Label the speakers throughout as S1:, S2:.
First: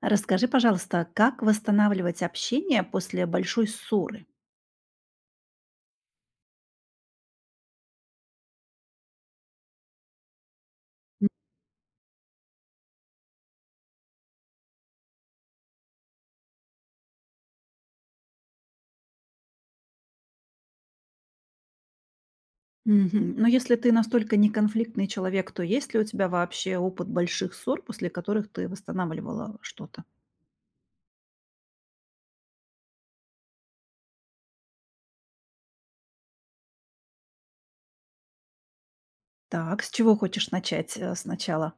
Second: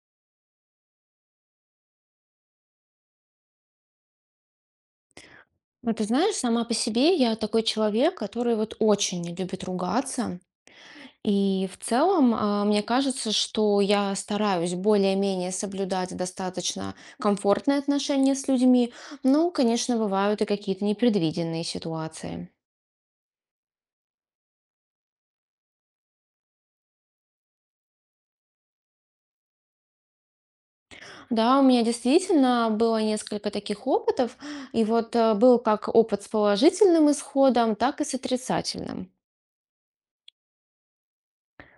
S1: Расскажи, пожалуйста, как восстанавливать общение после большой ссоры?
S2: Ну, ты знаешь, сама по себе я такой человек, который вот очень не любит ругаться. И в целом, мне кажется, что я стараюсь более-менее соблюдать достаточно комфортные отношения с людьми. Но, конечно, бывают и какие-то непредвиденные ситуации.
S1: Мгм. Но если ты настолько неконфликтный человек, то есть ли у тебя вообще опыт больших ссор, после которых ты восстанавливала что-то?
S2: Да, у меня действительно было несколько таких опытов. И вот был как опыт с положительным исходом, так и с отрицательным.
S1: Так, с чего хочешь начать сначала?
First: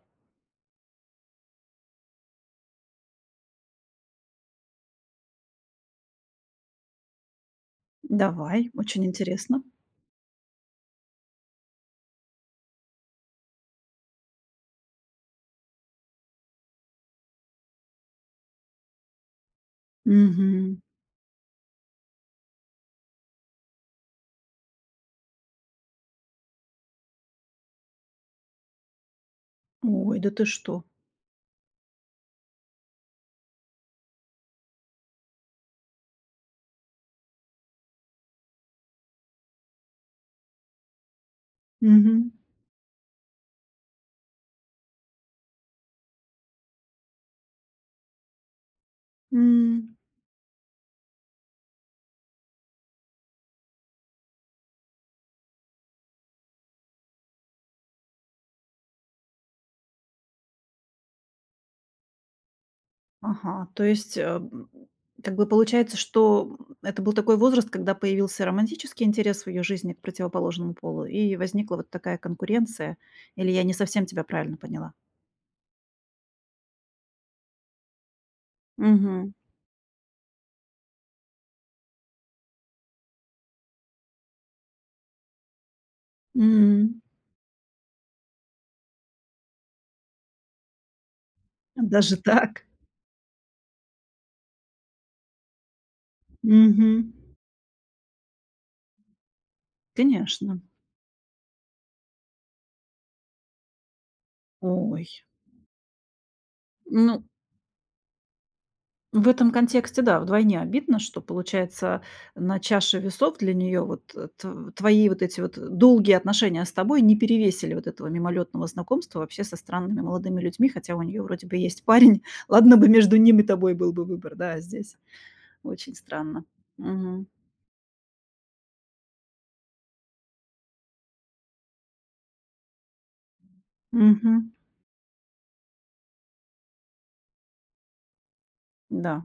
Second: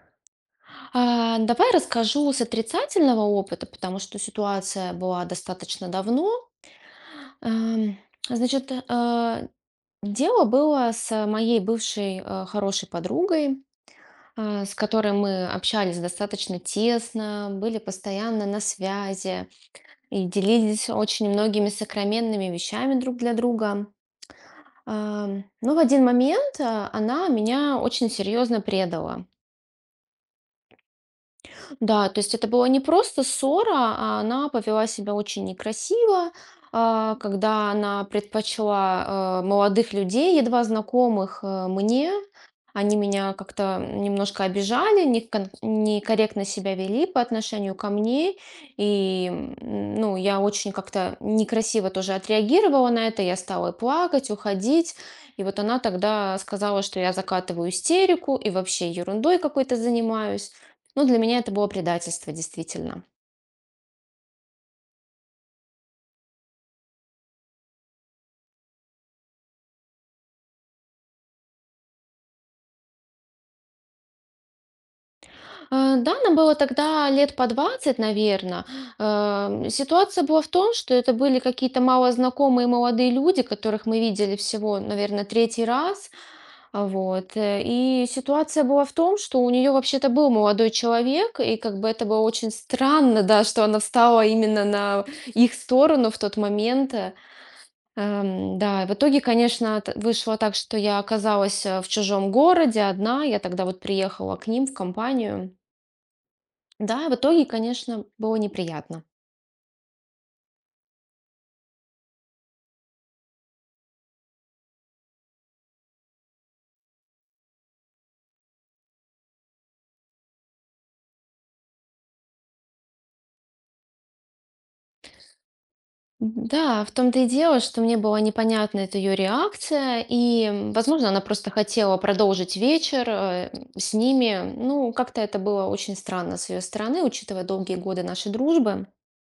S2: Давай расскажу с отрицательного опыта, потому что ситуация была достаточно давно. Ам,
S1: Давай,
S2: Значит,
S1: очень интересно.
S2: дело было с моей бывшей хорошей подругой, с которой мы общались достаточно тесно, были постоянно на связи и
S1: Мгм.
S2: делились очень многими сокровенными вещами друг для друга. Но в один момент она меня очень серьезно предала.
S1: Ой, да ты что?
S2: Да, то есть это была не просто ссора, а она повела себя очень некрасиво, когда она предпочла молодых людей, едва знакомых мне.
S1: Мгм.
S2: Они меня как-то немножко обижали, некорректно себя вели по отношению ко мне. И ну, я очень как-то некрасиво тоже отреагировала на это. Я стала плакать, уходить. И вот она тогда сказала, что я закатываю истерику и вообще ерундой какой-то занимаюсь. Ну, для меня это было предательство, действительно.
S1: Ага, то есть, как бы получается, что это был такой возраст, когда появился романтический интерес в ее жизни к противоположному полу, и возникла вот такая конкуренция. Или я не совсем тебя правильно поняла?
S2: Да, нам было тогда лет по 20, наверное.
S1: Мгм.
S2: Ситуация была в том, что это были какие-то малознакомые молодые люди, которых мы видели всего, наверное, третий раз.
S1: М,
S2: Вот, и ситуация была в том, что у нее вообще-то был молодой человек, и как бы это
S1: даже
S2: было очень
S1: так?
S2: странно, да, что она встала именно на их сторону в тот
S1: Мгм.
S2: момент. Да, и в итоге, конечно, вышло так,
S1: Конечно.
S2: что я оказалась в чужом городе одна. Я тогда вот приехала к ним в
S1: Ой.
S2: компанию. Да, в
S1: Ну,
S2: итоге, конечно, было неприятно.
S1: в этом контексте, да, вдвойне обидно, что, получается, на чаше весов для нее вот, э, тв твои вот эти вот долгие отношения с тобой не перевесили вот этого мимолетного знакомства вообще со странными молодыми людьми, хотя у нее вроде бы есть парень. Ладно бы между ним и тобой был бы выбор, да, а здесь очень странно.
S2: Да, в том-то
S1: Мгм.
S2: и дело, что мне была непонятна эта ее реакция, и, возможно, она просто хотела продолжить вечер с
S1: Мгм.
S2: ними. Ну, как-то это было очень странно с ее стороны, учитывая долгие годы нашей дружбы.
S1: Да.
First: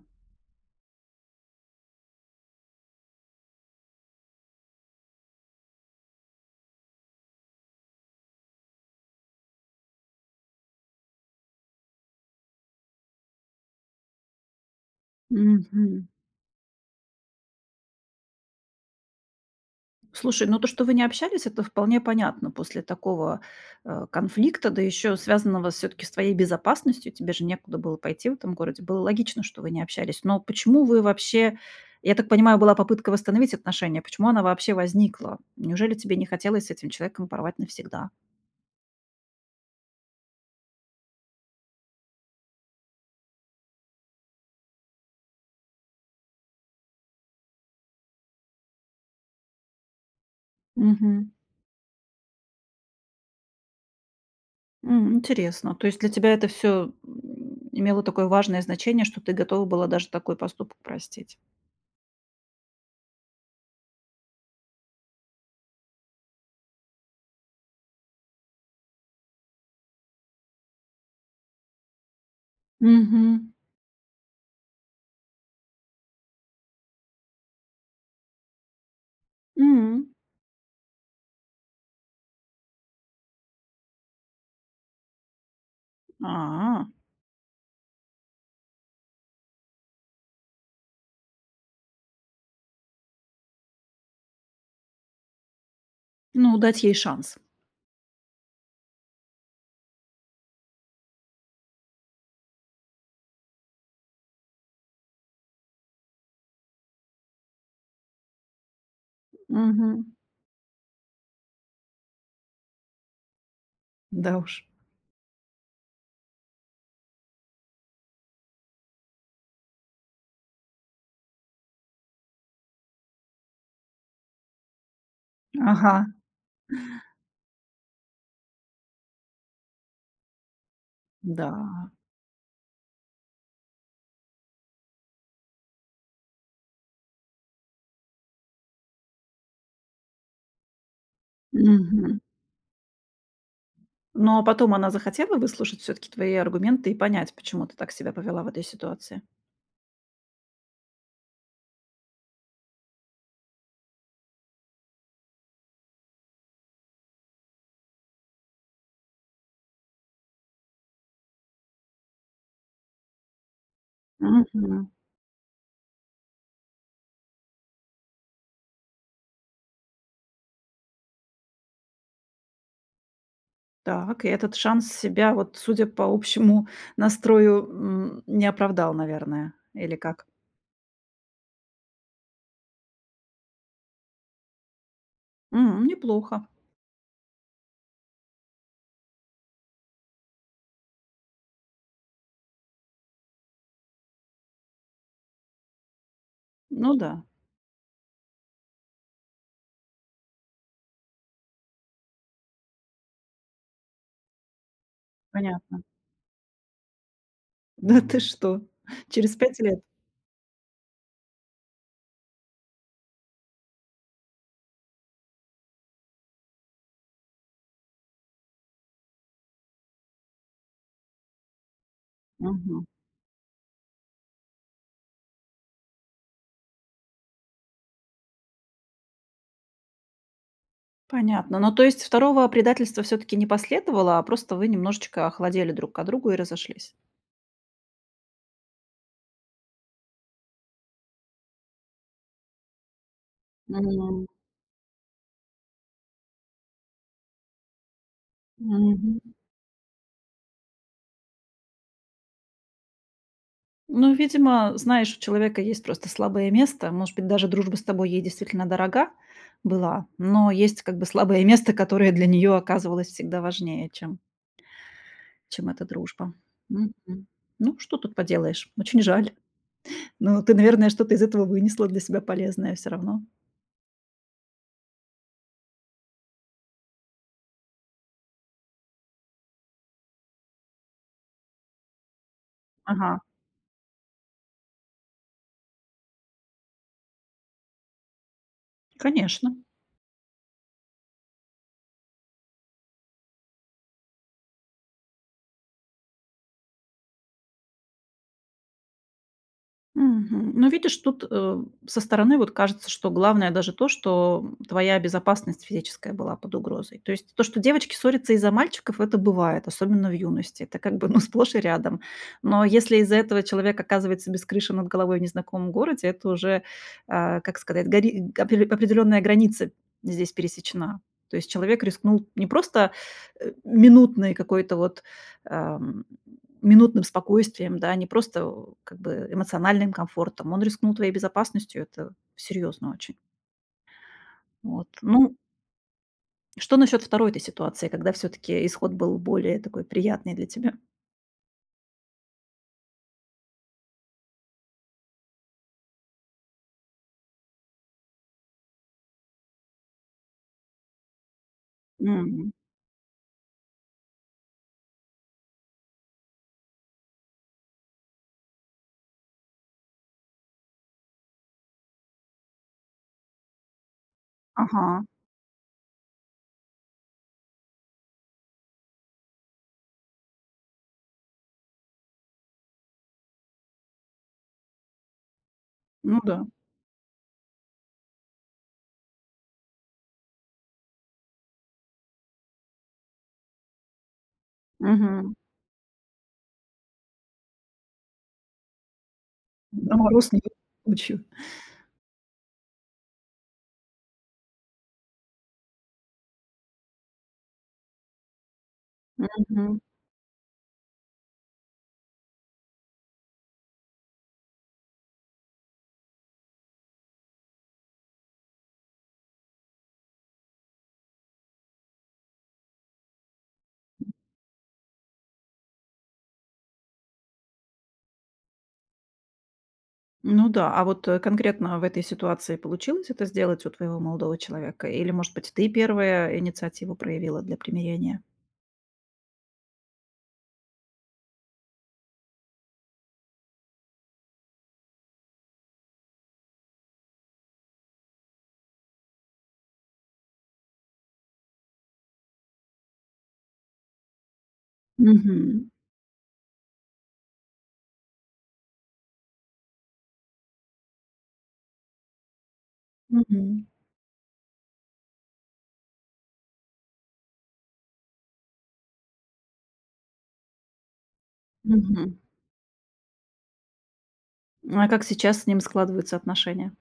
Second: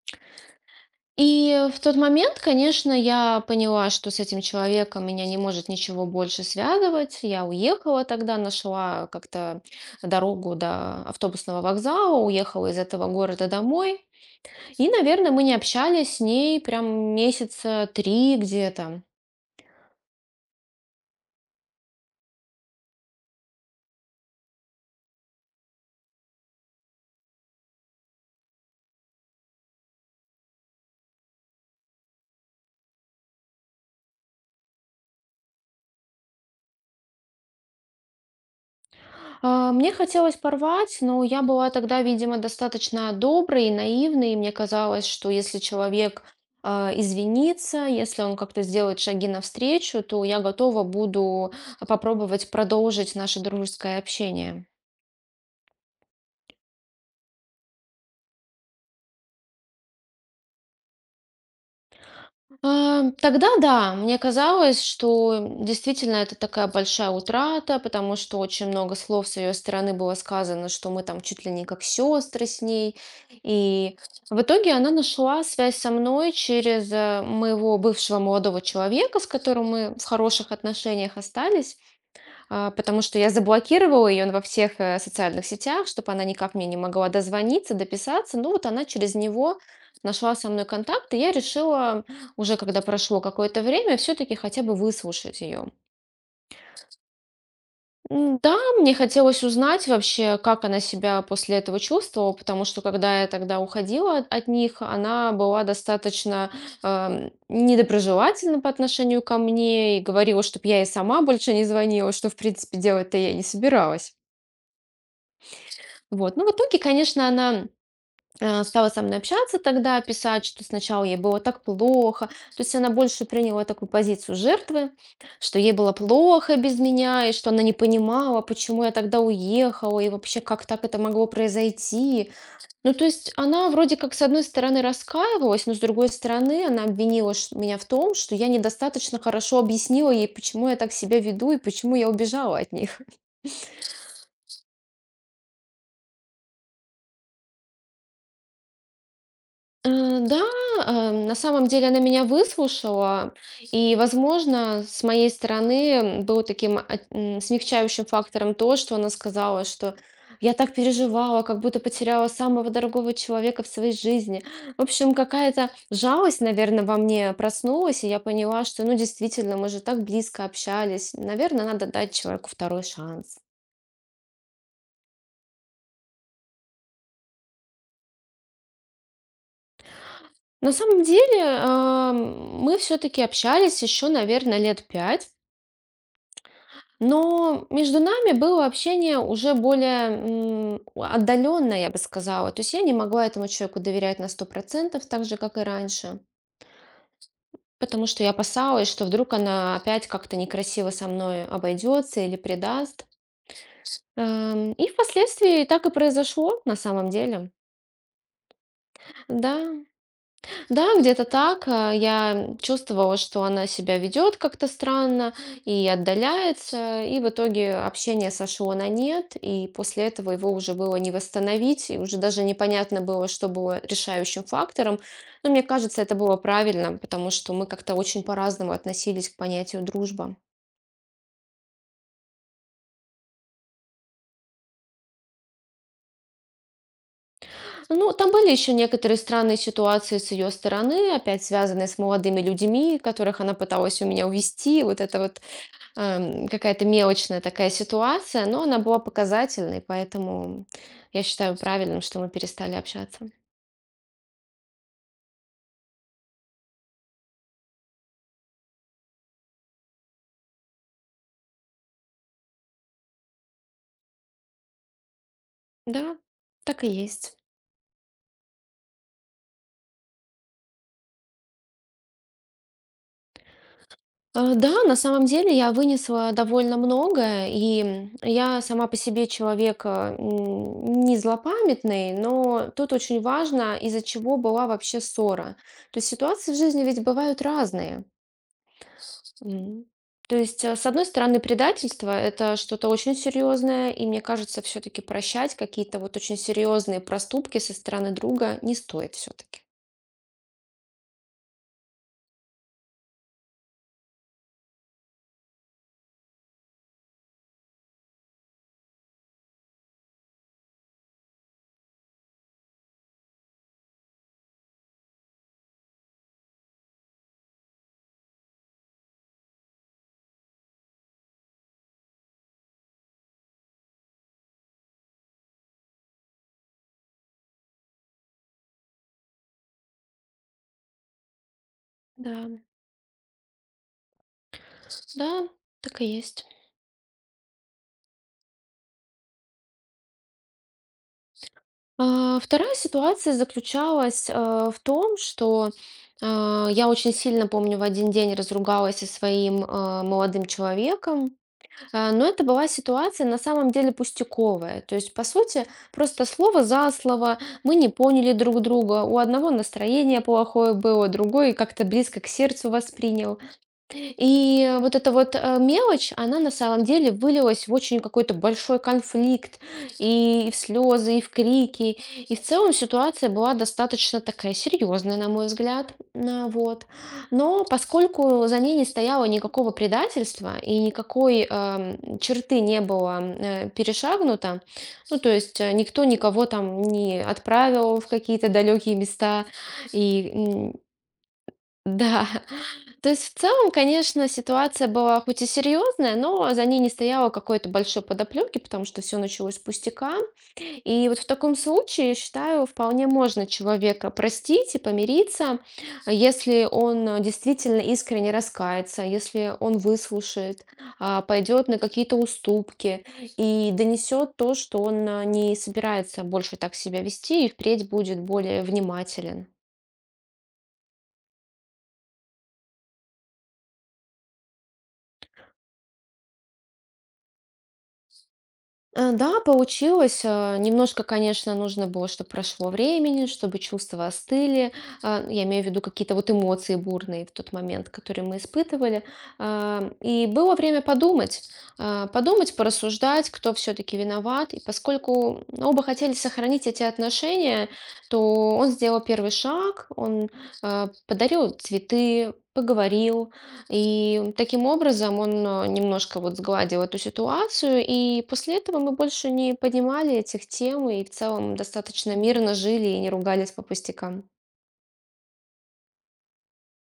S2: И в тот момент, конечно, я поняла, что с этим человеком меня не может ничего больше связывать. Я уехала тогда, нашла как-то дорогу до автобусного вокзала, уехала из этого города домой. И, наверное, мы не
S1: Мгм.
S2: общались с ней прям месяца три где-то.
S1: Слушай, ну то, что вы не общались, это вполне понятно после такого, конфликта, да еще связанного все таки с твоей безопасностью. Тебе же некуда было пойти в этом городе. Было логично, что вы не общались. Но почему вы вообще Я так понимаю, была попытка восстановить отношения. Почему она вообще возникла? Неужели тебе не хотелось с этим человеком порвать навсегда?
S2: Мне хотелось порвать, но я была тогда, видимо, достаточно доброй и наивной, и мне казалось, что если человек извинится, если он как-то сделает шаги навстречу, то я готова
S1: Мгм.
S2: буду попробовать продолжить наше дружеское общение.
S1: М, интересно. То есть для тебя это все имело такое важное значение, что ты готова была даже такой поступок простить?
S2: Тогда да, мне казалось, что действительно это такая большая утрата, потому что очень много слов с ее стороны было сказано, что мы там чуть ли не как сестры с ней.
S1: Мгм.
S2: И в итоге она нашла связь со мной через моего бывшего молодого человека, с которым мы в хороших отношениях остались. Потому что я заблокировала ее во всех, социальных сетях, чтобы она никак мне не
S1: А.
S2: могла дозвониться, дописаться. Ну, вот она через него нашла со мной контакт, и я решила, уже когда прошло какое-то время, все таки хотя бы выслушать ее.
S1: Ну, дать ей шанс.
S2: Да, мне хотелось узнать вообще, как она себя после этого чувствовала, потому что когда я тогда уходила от них, она была достаточно, недоброжелательна по отношению ко мне и
S1: Мгм.
S2: говорила, чтобы я ей сама больше не звонила, что, в принципе, делать-то я не собиралась.
S1: Да уж.
S2: Вот. Ну, в итоге, конечно, она, стала со мной общаться тогда, писать, что сначала ей было так плохо. То есть она больше приняла такую позицию жертвы, что ей было
S1: Ага.
S2: плохо без меня, и что она не понимала, почему я тогда уехала, и вообще, как так это могло
S1: Да.
S2: произойти. Ну, то есть она вроде как, с одной стороны, раскаивалась, но с другой стороны, она обвинила меня в том, что я недостаточно хорошо объяснила ей, почему я так себя веду и почему я
S1: Мгм.
S2: убежала от них.
S1: Ну, а потом она захотела выслушать все таки твои аргументы и понять, почему ты так себя повела в этой ситуации?
S2: Да, на самом деле она меня выслушала, и, возможно, с моей стороны было таким смягчающим фактором то, что она сказала, что я так переживала, как будто потеряла самого дорогого человека в своей жизни. В
S1: Мгм.
S2: общем, какая-то жалость, наверное, во мне проснулась, и я поняла, что, ну, действительно, мы же так близко общались. Наверное, надо дать человеку второй шанс.
S1: Так, и этот шанс себя, вот, судя по общему настрою, м, не оправдал, наверное, или как?
S2: На самом деле, мы все-таки общались еще, наверное, лет пять.
S1: М, неплохо.
S2: Но между нами было общение уже более отдаленное, я бы сказала. То есть я не могла этому человеку доверять на 100% так же, как и раньше.
S1: Ну да,
S2: Потому что я опасалась, что вдруг она опять как-то некрасиво со мной обойдется или предаст. И впоследствии
S1: понятно.
S2: так и произошло на самом деле.
S1: Да ты что? Через 5
S2: Да,
S1: лет?
S2: да, где-то так. Я чувствовала, что она себя ведет как-то странно и отдаляется, и в итоге общение сошло на нет, и после этого его уже было не восстановить, и уже даже
S1: Мгм.
S2: непонятно было, что было решающим фактором. Но мне кажется, это было правильно, потому что мы как-то очень по-разному относились к понятию дружба.
S1: Понятно. Ну, то есть второго предательства все таки не последовало, а просто вы немножечко охладели друг к другу и разошлись?
S2: Ну, там были еще некоторые странные ситуации с ее стороны, опять связанные с молодыми людьми, которых она пыталась у
S1: М.
S2: меня увести. Вот это вот какая-то мелочная такая ситуация, но она была
S1: Мгм.
S2: показательной, поэтому я считаю правильным, что мы перестали общаться.
S1: Ну, видимо, знаешь, у человека есть просто слабое место. Может быть, даже дружба с тобой ей действительно дорога была, но есть как бы слабое место, которое для нее оказывалось всегда важнее, чем эта
S2: Да,
S1: дружба.
S2: так и
S1: Мгм.
S2: есть.
S1: Ну, что тут поделаешь? Очень жаль. Но ты, наверное, что-то из этого вынесла для себя полезное все равно.
S2: Да, на самом деле я вынесла довольно много, и я сама по себе человек не злопамятный, но тут
S1: Ага,
S2: очень важно, из-за чего была вообще ссора. То есть ситуации в жизни ведь бывают разные.
S1: конечно.
S2: М. То есть, с одной стороны, предательство — это что-то очень серьезное, и мне кажется, все-таки прощать какие-то вот очень серьезные проступки со стороны друга не стоит все-таки.
S1: Мгм. Ну, видишь, тут, со стороны вот кажется, что главное даже то, что твоя безопасность физическая была под угрозой. То есть то, что девочки ссорятся из-за мальчиков, это бывает, особенно в юности. Это как бы, ну, сплошь и рядом. Но если из-за этого человек оказывается без крыши над головой в незнакомом городе, это уже, как сказать, гори опре определенная граница здесь пересечена. То есть человек рискнул не просто, э, минутной какой-то вот ам, минутным спокойствием, да, не просто как бы эмоциональным комфортом. Он рискнул твоей безопасностью, это
S2: Да,
S1: серьезно очень. Вот. Ну,
S2: да, так и есть.
S1: что насчет второй этой ситуации, когда все-таки исход был более такой приятный для тебя?
S2: Вторая ситуация заключалась в том, что я очень сильно помню, в один день разругалась со своим молодым человеком. Но это
S1: М,
S2: была ситуация на самом деле пустяковая. То есть, по сути, просто слово за слово, мы не поняли друг друга, у одного настроение плохое было, другой как-то близко к сердцу воспринял. И
S1: ага,
S2: вот эта вот мелочь, она на самом деле вылилась в очень какой-то большой конфликт, и в слезы, и в крики. И в целом ситуация была достаточно такая серьезная, на мой взгляд.
S1: ну да.
S2: Вот. Но поскольку за ней не стояло никакого предательства и никакой черты не было перешагнуто, ну то
S1: Мгм.
S2: есть никто никого там не отправил в какие-то далекие места,
S1: На мороз
S2: и
S1: не ночью.
S2: да, то есть в целом, конечно, ситуация была хоть и серьезная, но за ней не стояло какой-то большой подоплеки, потому что все началось с
S1: Мгм.
S2: пустяка. И вот в таком случае, я считаю, вполне можно человека простить и помириться, если он действительно искренне раскается, если он выслушает, пойдет на какие-то уступки и донесет то, что он не собирается больше так себя вести и впредь будет более внимателен.
S1: Ну да, а вот конкретно в этой ситуации получилось это сделать у твоего молодого человека? Или, может быть, ты первая инициативу проявила для примирения?
S2: Да, получилось. Немножко, конечно, нужно было, чтобы прошло времени, чтобы чувства остыли. Я имею в виду какие-то вот эмоции бурные в тот момент, которые мы испытывали. И было время подумать, порассуждать, кто все-таки виноват. И поскольку
S1: Мгм.
S2: оба хотели сохранить эти отношения, то он сделал первый шаг, он подарил цветы, поговорил,
S1: Мгм.
S2: и таким образом он немножко вот сгладил эту ситуацию, и после этого мы больше не поднимали этих тем и в целом
S1: Мгм.
S2: достаточно мирно жили и не ругались по пустякам.
S1: А как сейчас с ним складываются отношения?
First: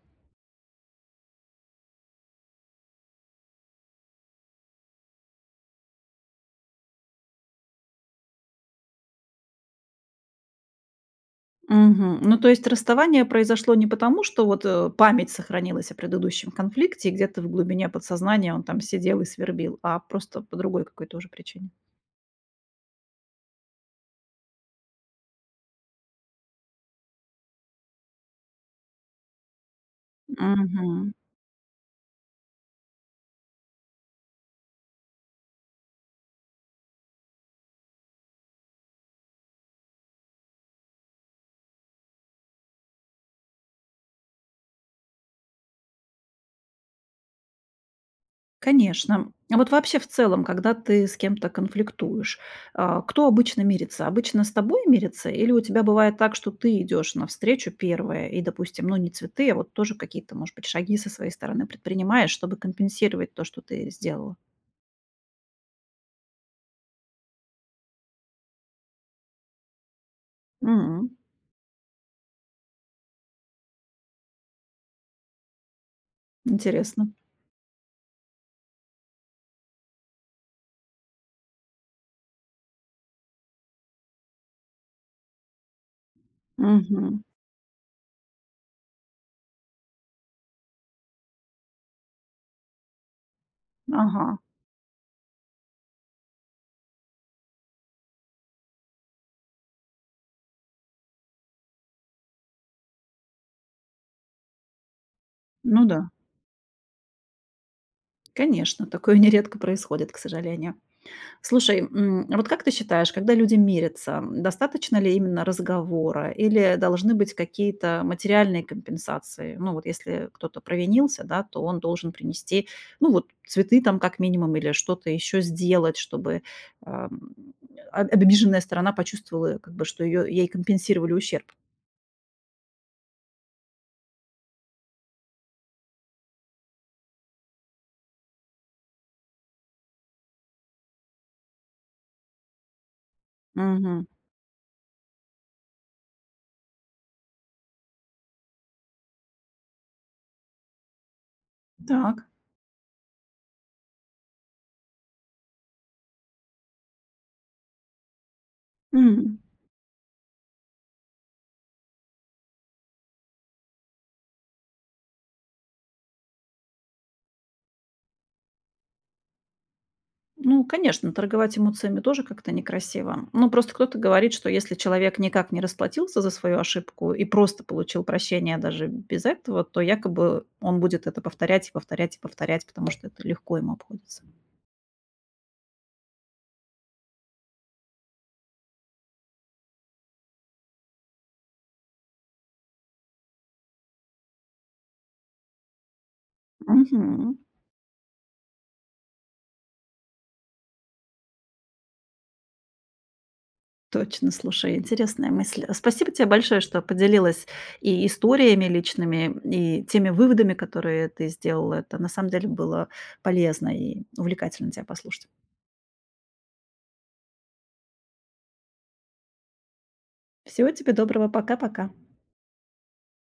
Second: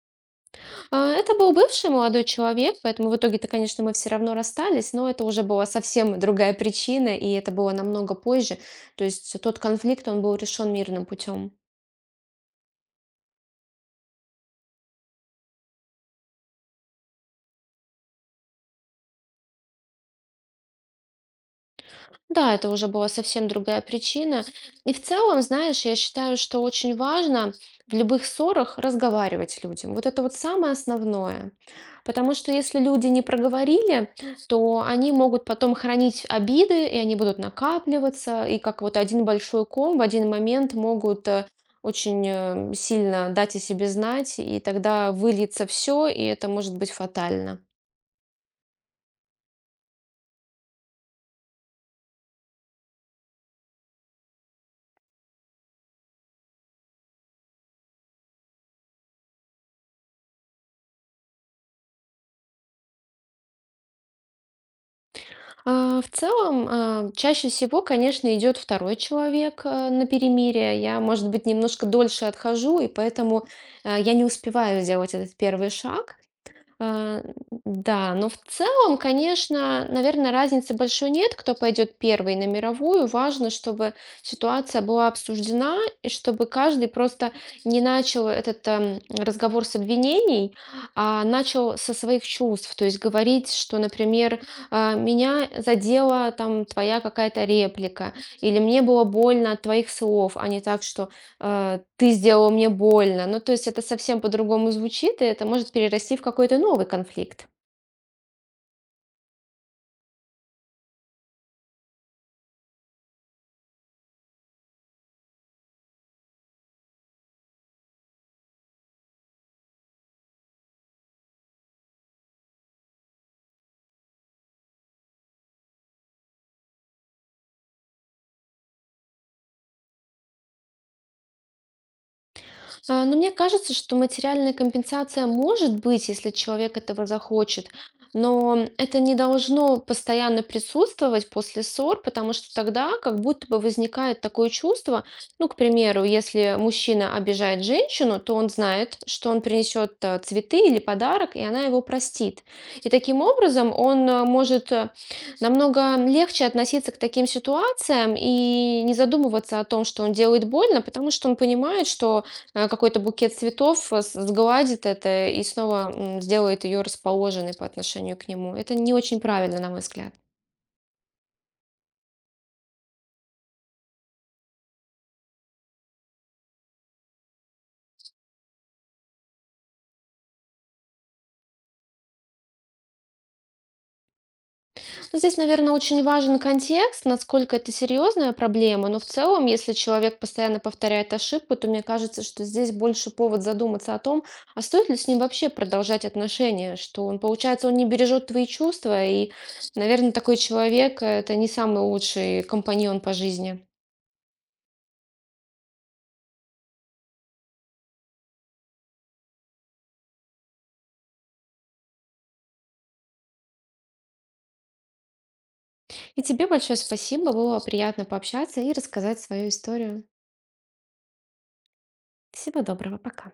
S2: Это был бывший молодой человек, поэтому в итоге-то, конечно, мы все равно расстались, но это уже была совсем другая причина, и это было намного позже. То есть тот конфликт, он был решен мирным путем.
S1: Мгм. Ну, то есть расставание произошло не потому, что вот, память сохранилась о предыдущем конфликте, и где-то в глубине подсознания он там сидел и свербил, а просто по другой какой-то уже причине.
S2: Да, это уже была совсем другая причина. И в целом, знаешь, я считаю, что очень важно в любых ссорах разговаривать с людям. Вот это вот самое
S1: Мгм.
S2: основное. Потому что если люди не проговорили, то они могут потом хранить обиды, и они будут накапливаться, и как вот один большой ком в один момент могут очень сильно дать о себе знать, и тогда выльется все, и это может быть фатально.
S1: Конечно. А вот вообще в целом, когда ты с кем-то конфликтуешь, кто обычно мирится? Обычно с тобой мирится или у тебя бывает так, что ты идешь навстречу первая и, допустим, ну, не цветы, а вот тоже какие-то, может быть, шаги со своей стороны предпринимаешь, чтобы компенсировать то, что ты сделала?
S2: В целом, чаще всего, конечно, идет второй человек на перемирие. Я,
S1: М,
S2: может быть, немножко дольше отхожу, и поэтому я не успеваю сделать этот первый шаг.
S1: интересно.
S2: А, да, но в целом, конечно, наверное, разницы большой нет, кто пойдет первый на мировую. Важно, чтобы ситуация была обсуждена и чтобы каждый
S1: Мгм.
S2: просто не начал этот разговор с обвинений, а начал со своих чувств. То есть говорить, что,
S1: Ага.
S2: например, меня задела там твоя какая-то реплика, или мне было больно от твоих слов, а не так, что ты сделал мне больно. Ну, то есть это совсем по-другому звучит, и это может
S1: Ну да,
S2: перерасти в какой-то новый конфликт.
S1: конечно, такое нередко происходит, к сожалению. Слушай, м, вот как ты считаешь, когда люди мирятся, м, достаточно ли именно разговора или должны быть какие-то материальные компенсации? Ну вот если кто-то провинился, да, то он должен принести, ну вот цветы там как минимум или что-то еще сделать, чтобы ам, обиженная сторона почувствовала, как бы, что ее, ей компенсировали ущерб.
S2: Но мне кажется, что материальная компенсация может быть, если человек этого захочет, но это не должно постоянно присутствовать после ссор, потому что тогда как будто бы
S1: Мгм.
S2: возникает такое чувство, ну, к примеру, если мужчина обижает женщину, то он знает, что он принесет цветы или подарок, и она его
S1: Так.
S2: простит. И таким образом он может намного легче относиться к таким ситуациям и не
S1: М.
S2: задумываться о том, что он делает больно, потому что он понимает, что какой-то букет цветов сгладит это и снова сделает ее расположенной по отношению к нему. Это не очень правильно, на мой взгляд.
S1: Ну, конечно, торговать эмоциями тоже как-то некрасиво. Ну, просто кто-то говорит, что если человек никак не расплатился за свою ошибку и просто получил прощение даже без этого, то якобы он будет это повторять и повторять и повторять, потому что это легко ему обходится.
S2: Но здесь, наверное, очень важен контекст, насколько это серьезная проблема, но в целом, если человек постоянно повторяет ошибку, то мне кажется, что здесь больше повод задуматься о том, а стоит ли с ним вообще продолжать отношения, что он,
S1: Мгм.
S2: получается, он не бережет твои чувства, и, наверное, такой человек — это не самый лучший компаньон по жизни.
S1: Точно, слушай, интересная мысль. Спасибо тебе большое, что поделилась и историями личными, и теми выводами, которые ты сделала. Это на самом деле было полезно и увлекательно тебя послушать.
S2: И тебе большое спасибо, было приятно пообщаться и рассказать свою историю.
S1: Всего тебе доброго, пока-пока.
S2: Всего доброго, пока.